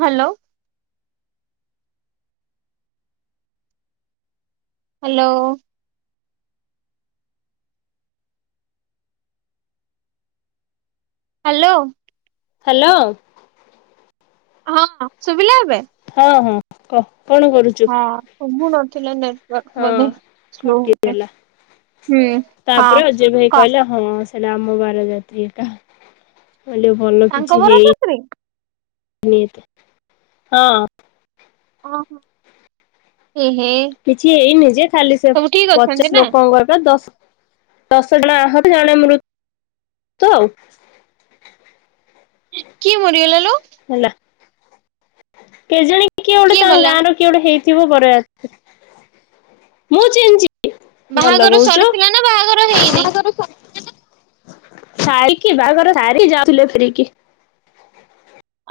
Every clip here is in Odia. ହ୍ୟାଲୋ। ହ୍ୟାଲୋ। ହାଲୋ। ହାଲୋ। ହଁ ଶୁଭିଲା ଏବେ। ହଁ ହଁ କ କଣ କରୁଛୁ। ହଁ ସୁବୁ ନଥିଲା ନେଟ୍ ବ ହଁ ବେଧେ ସ୍ଲୋ ହଉଚେ। କଟିଗଲା ତାପରେ ଅଜୟ ଭାଇ କହିଲା ହଁ ସେଇଟା ଆମ ବାରଯାତ୍ରୀ ଏକା ହେଲେ ଭଲ ତାଙ୍କ କିଛି ବର ହେଇନି। ଶାଶୁରେ [inaudible] ହଁ ଓହୋ ଏ ହେ। କିଛି ହେଇନି ଯେ ଖାଲି ସେ ସବୁ ଠିକ ଅଛନ୍ତି ପଚାଶ ନା? ଲୋକଙ୍କର ଦଶ। ଦଶ ଜଣ ଆହତ ଜଣେ ମୃତ ଆଉ। କିଏ ମରିଗଲା ଲୋ। ହେଲା। କେ ଜାଣି କିଏ ଗୋଟେ ତାଙ୍କ ଗାଁର କିଏ ଗୋଟେ ହେଇଥିବ ବରଯାତ୍ରୀ ମୁଁ ଚିହ୍ନିଚି। ଭଲ ବାହାଘର କହୁଛ। [inaudible] ସରିଥିଲା ନା ବାହାଘର ହେଇନି? ସାଇକି ବାହାଘର ସାରି ଯାଉଥିଲେ ଫେରିକି।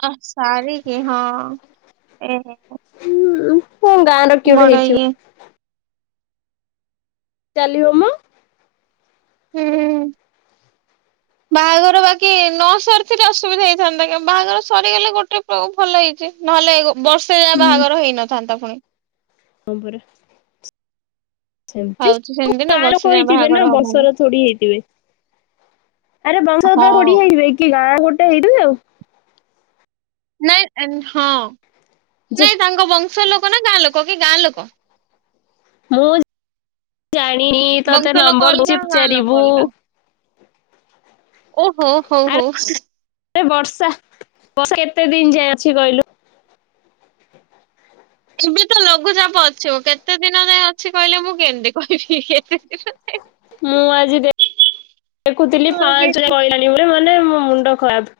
ଅ ସାରିକି ହଁ ଏ ହୁଁ ଗାଁ ର କିଏ ବଡ ଗୋଟେ ଇଏ ହେଇଥିବ। ଚାଲିିବ ମୋ। ହୁଁ ବାହାଘର ବାକି ନ ସରିଥିଲେ ଅସୁବିଧା ହେଇଥାନ୍ତା ବାହାଘର ସରିଗଲେ ଗୋଟେ ଭଲ ହେଇଛି ନହେଲେ ବ ସେ ଜାଏଁ ହୁଁ ବାହାଘର ହେଇନଥାନ୍ତା ପୁଣି। ହଁ ପରା। ସେମିତି ହଉଛି ସେମିତି ନା ଗାଁ ବର୍ଷେ ଲୋକ ଯାଏ ହେଇଥିବେ ନା ବାହାଘର ହବନି। ବଂଶ ର ଥଡି ହେଇଥିବେ। ଆରେ ବଂଶ ପୁରା ହଁ। ଖୋଡି ହେଇଯିବେ କି ଗାଁ ଗୋଟେ ହେଇଥିବେ ଆଉ। ନାଇଁ ହଁ ଯେ ନାଇଁ ତାଙ୍କ ବଂଶ ଲୋକ ନା ଗାଁ ଲୋକ କି ଗାଁ ଲୋକ? ମୁଁ ଜାଣିନି ବଂଶ ତତେ ଲୋକ ନମ୍ବର ଅଲଗା ଦଉଛି ଗାଁ ଲୋକ ପଚାରିବୁ। ଅଲଗା। ଓହୋ ହଉ ହଉ। ରେ ବର୍ଷା ବର୍ଷା କେତେ ଦିନ ଯାଏ ଅଛି କହିଲୁ? ଏବେ ତ ଲଘୁଚାପ ଅଛି ମ କେତେ ଦିନ ଯାଏଁ ଅଛି କହିଲେ ମୁଁ କେମିତି କହିବି କେତେ ଦିନ ଯାଏ। ମୁଁ ଆଜି ଦେଖୁଥିଲି ପାଞ୍ଚ କହିଲାଣି ବୋଲେ ମାନେ ମୋ ମୁଣ୍ଡ ଖରାପ।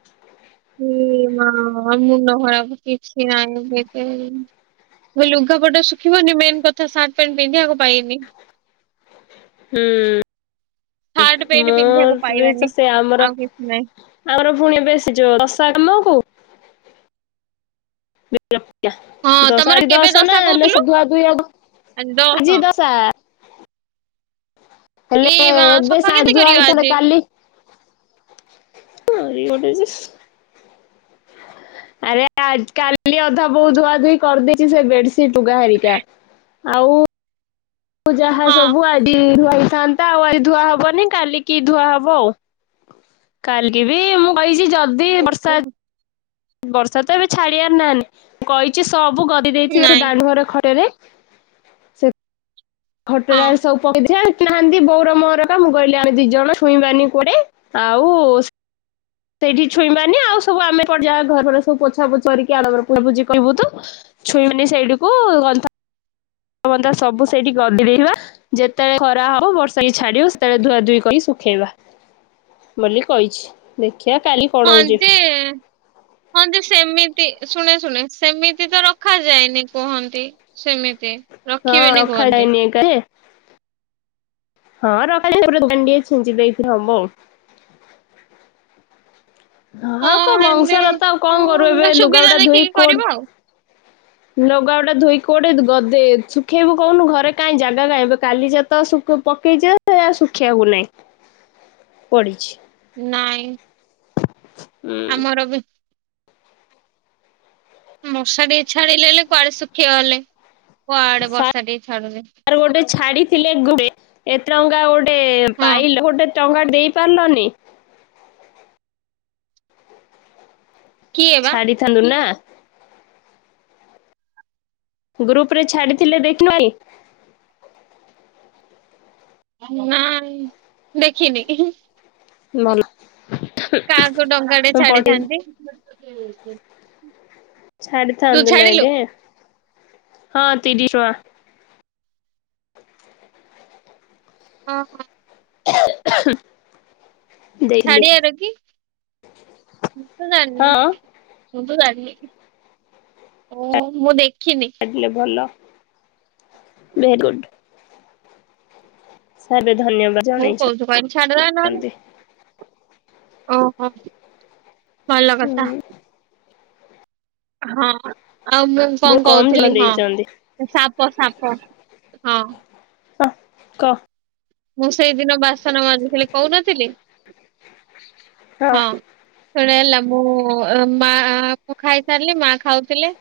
ହେ ମା ମୁଣ୍ଡ ଖରାପ କିଛି ନାହିଁ ଦି ତିନ ଦିନ। ଲୁଗାପଟ ଶୁଖିବନି ମେନ୍ କଥା ସାର୍ଟ ପ୍ୟାଣ୍ଟ ପିନ୍ଧିିବାକୁ ପାଏନି। ହୁଁ ସାର୍ଟ ପ୍ୟାଣ୍ଟ ମୋ ପିନ୍ଧିବାକୁ ବି ପାଇବାନି ତ ସେ ଆମର ଆଉ କିଛି ନାହିଁ ଆମର ପୁଣି ବେ ସେ ଯୋ ଦଶା କାମ କୁ ହଁ ଦଶା ତମର ଆଜି କେବେ ଦଶ ଦଶା ନା କହୁଥିଲୁ? ହେଲେସବୁ ଧୁଆଧୁଇ ହବ ଆଜି ଦ ଶା। ଏ ହେଲେ ମା ଏବେ ସଫା କେମିତି ସାଢି ଧୁଆ କରିବ ହେଇଥିଲେ ଆଜି କାଲି ହଁ ଗୋଟେ ଯେ ଆରେ କାଲି ଅଧା ବୋଉ ଧୁଆ ଧୁଇ କରିଦେଇଛି ସେ ବେଡସିଟ ଲୁଗାହାରିକା। ଆଉ ଯାହା ହଁ। ସବୁ ଆଜି ଧୁଆହୋଇଥାନ୍ତା ଆଉ ଆଜି ଧୁଆ ହବନି କାଲିକିି ଧୁଆ ହବ ଆଉ। କାଲି ବି ମୁଁ କହିଛି ଯ ଓହୋ। ବର୍ଷା ତ ଏବେ ଛାଡିବାର ନା ନାହିଁ କହିଛି ସବୁ ଗଦେଇ ଦେଇଥିବ ସେ ନାଇଁ ଦାଣ୍ଡ ଘରେ ଖରାରେ। ଖଟ ହଁ ଟାରେ ସବୁ ପକେ ଅଜା ନାହାନ୍ତି ବୋଉ ମୋର ତ ମୁଁ କହିଲି ଆଣେ ଦି ଜଣ ଛୁଇଁବାନି କୁଆଡେ। ଆଉ ସେଇଠି ଛୁଇଁବାନି ଆଉ ସବୁ ଆମେ ଏପଟେ ଯାହା ଘର ଫର ସବୁ ପୋଛା ପୋଛି କରିକି ଆମର ପୁଜା ପୁଜି କରିବୁ ତ। ଛୁଇଁବିନି ସେଇଠିକୁ ଗନ୍ତା ଫନ୍ତା ସବୁ ସେଇଠି ଗଦି ଦେଇଥିବା। ଯେତେବେଳେ ଖରା ହବ ବର୍ଷା ବି ଛାଡିବ ସେତେବେଳେ ଧୁଆ ଧୁଇ କରି ଶୁଖେଇବା। ବୋଲି କହିଛି ଦେଖିବା କାଲି ହଁ କଣ ହଉଛି ଯେ ହଁ ଯେ ସେମିତି ଶୁଣେ ଶୁଣେ ସେମିତି ତ ରଖାଯାଏନି କୁହନ୍ତି? ସେମିତି ହଁ ରଖିବେନି କୁହନ୍ତି। [inaudible] ହଁ ରଖାଯାଏ [inaudible] ଛିଞ୍ଚି ଦେଇକି ହବ ଆଉ। ହଁ କ ବଂଶାରତ ଆଉ କଣ ହଁ କରୁବୁ ବା ଏବେ ସୁବିଧା ଲୁଗାପଟା ଧୋଇ ଦେଖିକି କ କରିବ ଆଉ ଲୁଗା ପଟା ଧୋଇକି କୋଉଠି ଗଦେ ଶୁଖେଇବୁ କହୁନୁ ଘରେ କାଇଁ ଜାଗା କାଇଁ ଏବେ କାଲି ଯା ତ ଶୁକୁ ପକେଇଚି ଯେ ସେ ଶୁଖିଆକୁ ନାଇଁ। ପଡ଼ିିଛି। ନାଇଁ। ଉଁ। ଆମର ବି ମର୍ଷା ଟିକେ ଛାଡିଲେ ହେଲେ କୁଆଡେ ଶୁଖିଗଲେ କୁଆଡେ ସାର୍ ବର୍ଷା ଟିକେ ଛାଡୁନି। ଗୋଟେ ଛାଡିଥିଲେ ଗୁଡେ ଏତେ ଟଙ୍କା ଗୋଟେ ହଁ ପାଇଲେ ଗୋଟେ ଟଙ୍କା ଦେଇପାରିଲନି। କିଏ ବା ଛାଡିଥାନ୍ତୁ ନା। ଗ୍ରୁପ ରେ ଛାଡ଼ିଥିଲେ ଦେଖି [inaudible] ନାଇଁ ଦେଖିନି କେହିଁ। [unintelligible] କାଁ କୁ ଟଙ୍କାଟେ ମୁଁ ପଠେଇ ଛାଡିଥାନ୍ତି। ତୁ ଛାଡିଥାନ୍ତୁ ନାଇଁ ଛାଡିଲୁ? ରେ ହଁ ତିରିଶ ଟଙ୍କା। ଅଁ ହଁ। ହ ଛାଡିଆର କି ମୁଁ ତ ଜାଣିନି। ହଁ ମୁଁ ତ ଜାଣିନି ଓଃ ମୁଁ ଦେଖିନି। ଛାଡିଲେ ଭଲ ଭେ ଗୁଡ଼। ସେ ବି ଧନ୍ୟବାଦ୍ ହଉ କହୁଛୁ କହିଲି ଛାଡିଦବା ନହେଲେ ଜଣେଇଛନ୍ତି। ଓହୋ ଭଲ ହୁଁ କଥା। ହଁ ଆଉ ମୁଁ ବହୁତ କଣ କମ୍ ଜଣ କହୁଥିଲି ହଁ ଦେଇଛନ୍ତି ସାପ ସାପ ହଁ। କ ମୁଁ ସେଇଦିନ ବାସନ ମାଜୁଥିଲି କଉନଥିଲି। ହଁ ଶୁଣ ହେଲା ମୁଁ ମାଁ ଖାଇସାରିଲି ମାଁ ଖାଉଥିଲେ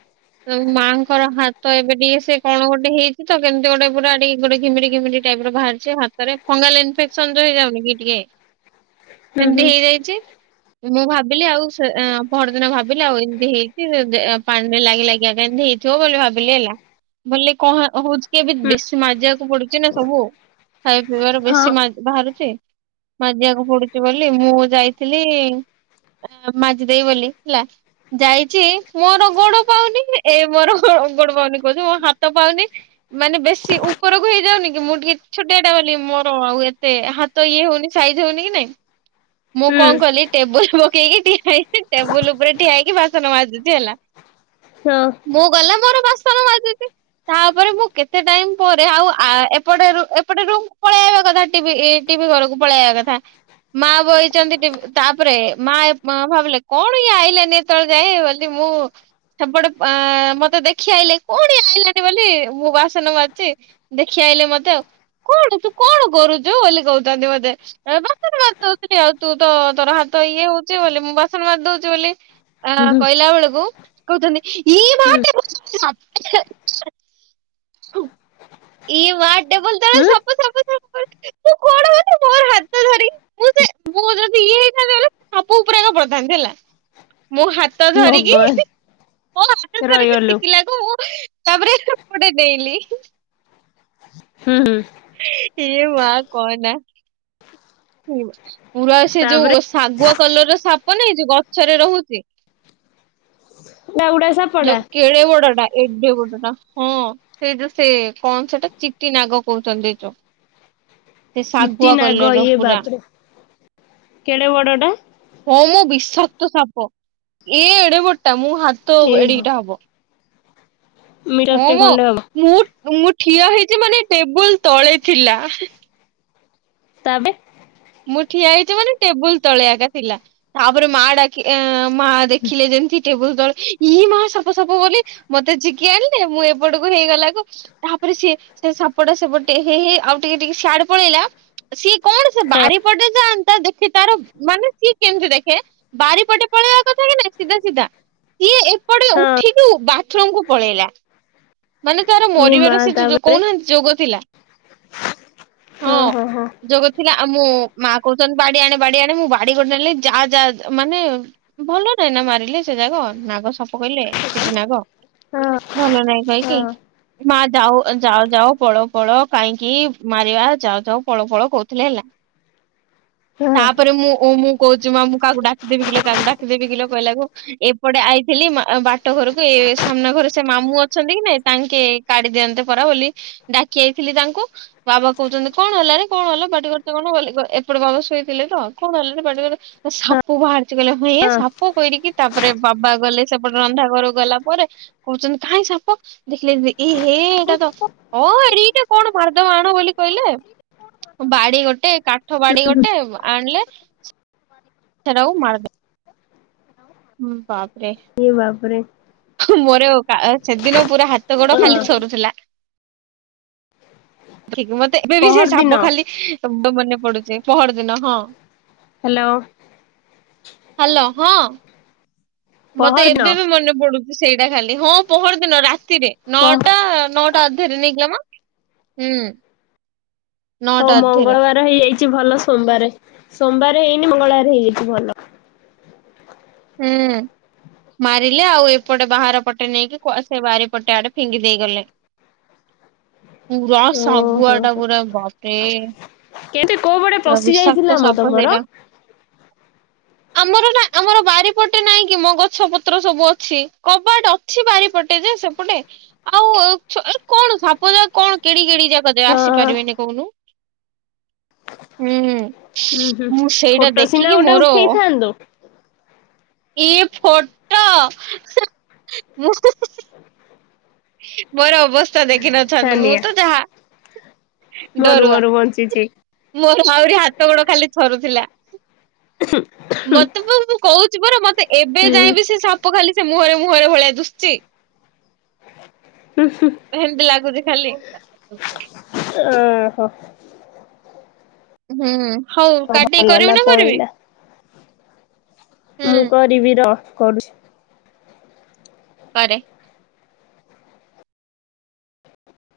ମାଆଙ୍କର ହାତ ଏବେ ଟିକେ ସେ କଣ ଗୋଟେ ହେଇଚି ତ କେମିତି ଗୋଟେ ପୁରା ଟିକେ ଗୋଟେ ଘିମିରି ଘିମିରି ଟାଇପ୍ ର ବାହାରିଛି ହାତରେ ଫଙ୍ଗଲ୍ ଇନଫେକ୍ସନ ଯୋଉ ହେଇଯାଉନି କି ଟିକେ ହୁଁ ସେମତି ହେଇଯାଇ ଚି। ମୁଁ ଭାବିଲି ଆଉ ସେ ପହରଦିନ ଭାବିଲି ଆଉ ଏମିତି ହେଇଚି ପାଣିରେ ଲାଗି ଲାଗି କା ଏମତି ହେଇ ଥିବ ବୋଲି ଭାବିଲି ହେଲା। ବଲେ କଣ ହଉଚି କି ଏବେ ହୁଁ ବେଶୀ ମଜିବାକୁ ପଡୁଚି ନା ସବୁ। ଖାଇ ପିଇବାରୁ ହୁଁ ହଁ ବେଶୀ ମା ବାହାରୁଚି ମାଜିଆକୁ ପଡୁଚି ବୋଲି ମୁଁ ଯାଇ ଥିଲି ଏଁ ମାଜିଦେବି ବୋଲି ହେଲା ଯାଇଚି ମୋର ଗୋଡ ପାଉନି ଏ ମୋର ଗୋଡ ପାଉନି କହୁଚି ମୋ ହାତ ପାଉନି। ମାନେ ବେଶୀ ଉପରକୁ ହେଇଯାଉନି କି ମୁଁ ଟିକେ ଛୋଟିଆଟା ବୋଲି ମୋର ଆଉ ଏତେ ହା ତ ଇଏ ହଉନି ସାଇଜ ହଉନି କି ନାଇଁ? ମୁଁ ହୁଁ କଣ କଲି ଟେବୁଲ ପକେଇକି ଠିଆ ହେଇ ଟେବୁଲ ଉପରେ ଠିଆହେଇକି ବାସନ ମାଜୁଚି ହେଲା। ହଁ। ମୁଁ ଗଲା ମୋର ବାସନ ମାଜୁଚି। ତାପରେ ମୁଁ କେତେ ଟାଇମ୍ ପରେ ଆଉ ଆ ଏପଟରୁ ଏପଟ ରୁମକୁ ପଳେଇ ଆଇବା କଥା ଟିଭି ଟିଭି ଘରକୁ ପଳେଇବା କଥା ମାଁ ବଇ ଛନ୍ତି ଟିଭି ତାପରେ ମା ଭାବିଲେ କଣ ଇଏ ଆଇିଲାନି ଏତେବେଳ ଯାଏ ବୋଲି ମୁଁ ସେପଟେ ଅ ମତେ ଦେଖି ଆଇଲେ କଣ ଆଇଲାନି ବୋଲି ମୁଁ ବାସନ ମାଜୁଛି। ଦେଖି ଆଇଲେ ମତେ ଆଉ। କଣ ତୁ କଣ କରୁଛୁ ବୋଲି କହୁଛନ୍ତି। ମତେ ଏ ବାସନ ମାଜି ଦଉ ଆଉ ତୁ ତ ତୋର ହାତ ଇଏ ହଉଛିି ବୋଲି ମୁଁ ବାସନ ମାରିଦଉଛି ବୋଲି। ଆ ହୁଁ କହିଲା ବେଳକୁ କହୁଛନ୍ତି ଇ ମା [unintelligible] ଇଏ ମାଆ ଟେବୋଲୁ ହୁଁ। [unintelligible] ବାସନ ଫାସନ ଫୋପାଡ଼ି ସିଏ କଣ ହେଲା ମୋର ହାତ ଧରି [unintelligible] ମୁଁ ସେ ମୁଁ ଯଦି ଇଏ ହେଇଥାନ୍ତି କଣ କହିଲ ମୁଁ ଖାପଉକି ପୁରା ଏଇନା ପଡ଼ିଥାନ୍ତି ହେଲା ମୋ ହାତ [unintelligible] ହାତ ଭଗବାନ ଧରିକି ମୋ ହାତ ଧରିକି ରହିଗଲୁ ଶିଖିଲା ମୁଁ ତାପରେ ହେପଟେ ଡେଇଁଲି। ହୁଁ, ହୁଁ। ଏ ମା କହନା ପୁରା ସେ ଯୋଉ ତାପରେ ଓ ଶାଗୁଆ କଲର ର ସାପ ନାଇ ଯୋଉ ଗଛରେ ରହୁଛି। ବଉଡା ସାପ [unintelligible] ଯୋଉ କେଡେ ବଡଟା ଏଡେ ବଡଟା। ହଁ, ସେଇ ଯୋଉ ସେ କଣ ସେଟା? ଚିତି ନାଗ କହୁଛନ୍ତି ଏଇ ଯୋଉ। ସେ ଚିଟି ଶାଗୁଆ ନାଗ କଲର ଇଏ ପୁରା। ବାପରେ କେଡେ ବଡଟା ହଁ ମୋ ବିଶାକ୍ତ ସାପ ଏ ଏଡେ ବଡଟା ମୁଁ ହାତ ଏଇ ଏଡିକି ଟା ହବ। ହଁ ମିଟରଟେ ମୋ ଖଣ୍ଡେ ହବ ମୁଁ -ମୁଁ ଠିଆ ହେଇଛି ମାନେ ଟେବୁଲ ତଳେ ଥିଲା। ତା ଏବେ ମୁଁ ଠିଆ ହେଇଛି ମାନେ ଟେବୁଲ ତଳେ ଏକା ଥିଲା। ତାପରେ ମା ଡାକି ଅ ମା ଦେଖିଲେ ଯେମିତି ଟେବୁଲ ତଳେ ଇ ମା ସାପ ସାପ ବୋଲି ମତେ ଝିଙ୍କି ଆଣିଲେ। ମୁଁ ଏପଟକୁ ହେଇଗଲା କୁ ତାପରେ ସିଏ ସେ ସାପଟା ସେପଟେ ହେ ହେ ଆଉ ଟିକେ ଟିକେ ସିଆଡେ ପଳେଇଲା ସିଏ କଣ ହଁ ବାରି ପଟେ ଯାଆନ୍ତା ଦେଖ ସେ ତାର ମାନେ ସିଏ କେମିତି ଦେଖେ ବାରି ପଟେ ପଳେଇବା କଥା କି ନା ସିଧା ସିଧା? ଇଏ ଏପଟେ ହଁ ଉଠିକୁ ବାଥରୁମ କୁ ପଳେଇଲା। ମାନେ ତାର ଏ ମା ମରିବାର ସେ ଯୋ ତାପରେ କହୁନାହାନ୍ତି ଯୋଗ ଥିଲା। ହଁ ଯୋଗ ଥିଲା। ଆଉ ମୁଁ ମା କହୁଛନ୍ତି ବାଡି ଆଣେ ବାଡି ଆଣେ ମୁଁ ବାଡି ଗୋଟେ ନେଲି ଯାହା ଯାହା ମାନେ ଭଲ ନାହିଁ ନା ମାରିଲେ ସେ ଜାଗ ନାଗ ସାପ କହିଲେ ଚିଠି ନାଗ। ହଁ [unintelligible] ଭଲ ନାହିଁ ହଁ କହିକି ମା ଯାଉ ଯାଅ -ଯାଅ ପଳାଅ -ପଳାଅ କାହିଁକି ମାରିବା ଯାଅ -ଯାଅ ପଳାଅ -ପଳାଅ କହୁଥିଲେ ହେଲା। ହଁ ତାପରେ ମୁଁ ଓ ମୁଁ କହୁଛି ମା ମୁଁ କାହାକୁ ଡାକିଦେବି କି ଲୋ କାହାକୁ ଡାକିଦେବି କି ଲୋ କହିଲାକୁ ଏପଟେ ଆଇଥିଲି ମା ବାଟ ଘରକୁ ଏ ସାମ୍ନା ଘରେ ସେ ମାମୁଁ ଅଛନ୍ତି କି ନାଇ? ତାଙ୍କେ କାଢି ଦିଅନ୍ତେ ପରା ବୋଲି ଡାକି ଆଇଥିଲି ତାଙ୍କୁ। ବାବା କହୁଛନ୍ତି କଣ ହେଲାରେ କଣ ହେଲା ପାଟି କରୁଛେ କଣ ବୋଲି ଏପଟେ ବାବା ଶୋଇଥିଲେ ତ କଣ ହେଲାରେ ପାଟି କରୁ ହଁ ସାପ ବାହାରିଛି କହିଲା। ହୁଁ ଏ ହଁ ସାପ କରିକି। ତାପରେ ବାବା ଗଲେ ସେପଟେ ରନ୍ଧା ଘରକୁ ଗଲା ପରେ କହୁଛନ୍ତି କାହିଁ ସାପ? ଦେଖିଲେ ଯେ ଏ ହେ ଏଇଟା ତ ହ ଏଡିକି ଟେ କଣ ମାରିଦବା ଆଣ ବୋଲି କହିଲେ? ବାଡି ଗୋଟେ କାଠ ବାଡି ଗୋଟେ ଆଣିଲେ। ସେଟାକୁ ମାରି ଦେ ହୁଁ ବାପରେ ଏ ବାପରେ ମୋର ସେଦିନ ପୁରା ହାତ ଗୋଡ ଖାଲି ଥରୁଥିଲା। ଠିକ ମତେ ଏବେ ବି ସେ ପହରଦିନ ସାପ ଖାଲି ମନେ ପଡୁଛି। ପଅର ଦିନ ହଁ ହ୍ୟାଲୋ! ହ୍ୟାଲୋ! ହଁ ମତେ ପହରଦିନ ଏବେ ବି ମନେ ପଡୁଛି। ସେଇଟା ଖାଲି ହଁ ପଅର ଦିନ ରାତିରେ ପହ ନଅଟା -ନଅ ତା ଧେରେ ନେଇକିଗମ ହୁଁ ହଉ ନଅଟା ଅଧେରେ ମଙ୍ଗଳବାର ହେଇଯାଇଛି। ଭଲ ସୋମବାର, ସୋମବାର ହେଇନି ମଙ୍ଗଳବାର ହେଇଯାଇଛି ଭଲ ହୁଁ ମାରିଲେ ଆଉ ଏପଟେ ବାହାର ପଟେ ନେଇକି କୁଆ ସେ ବାରିପଟେ ଆଡେ ଫିଙ୍ଗି ଦେଇଗଲେ। ପୁରା ଓହୋ ଶାଗୁଆଟା ହୋ ପୁର ବାପରେ କେମିତି କୋଉ ପଟେ ପୁରା ପଶି ବିଷାକ୍ତ ଯାଇଥିଲା ମ ସାପ ତମର ସେଇଟା ଆମର ନା ଆମର ବାରିପଟେ ନାଇଁ କି ମୋ ଗଛ ପତ୍ର ସବୁ ଅଛି। କବାଟ ଅଛି ବାରିପଟେ ଯେ ସେପଟେ ବା ଆଉ କଣ ସାପ ଯା କଣ କେଡି କେଡି ଜାଗା ଯେ ହଁ ଆସିପାରିବେନି କହୁନୁ ହୁଁ ହୁଁ- ହୁଁ ମୁଁ ସେଇଟା ଫୋଟୋ ସିନା ଦେଖିକି ଗୋଟେ ମୋର ଉଠେଇଥାନ୍ତୁ। ଏଇ ଫଟୋ ହେଁ ହୁଁ -ହୁଁ -ହୁଁ ମୋର ଅବସ୍ଥା ଦେଖିନଥାନ୍ତୁ। ମୁଁ ଧନିଆ ତ ଯାହା ମରୁ ଡରୁଆ ମରୁ ବଞ୍ଚିଛି। ମୋର ମାହୁରି ହାତ ଗୋଡ ଖାଲି ଥରୁଥିଲା। ହୁ ମତେ ମୁଁ କହୁଛି ପରା ମତେ ଏବେ ହୁଁ ଯାଏଁ ବି ସେ ସାପ ଖାଲି ସେ ମୁହଁରେ ମୁହଁରେ ଭଳିଆ ଦୁଶୁଛି। ହୁଁ -ହୁଁ ହେଁମିତି ଲାଗୁଛି ଖାଲି ଓହୋ! ହୁଁ ହଉ କାଟିି ଭଲ କରିବୁ ହେଲା ନା କରିବି। ପଳେଇଲା ହୁଁ ମୁଁ କରିବି ର କରୁଛି। କରେ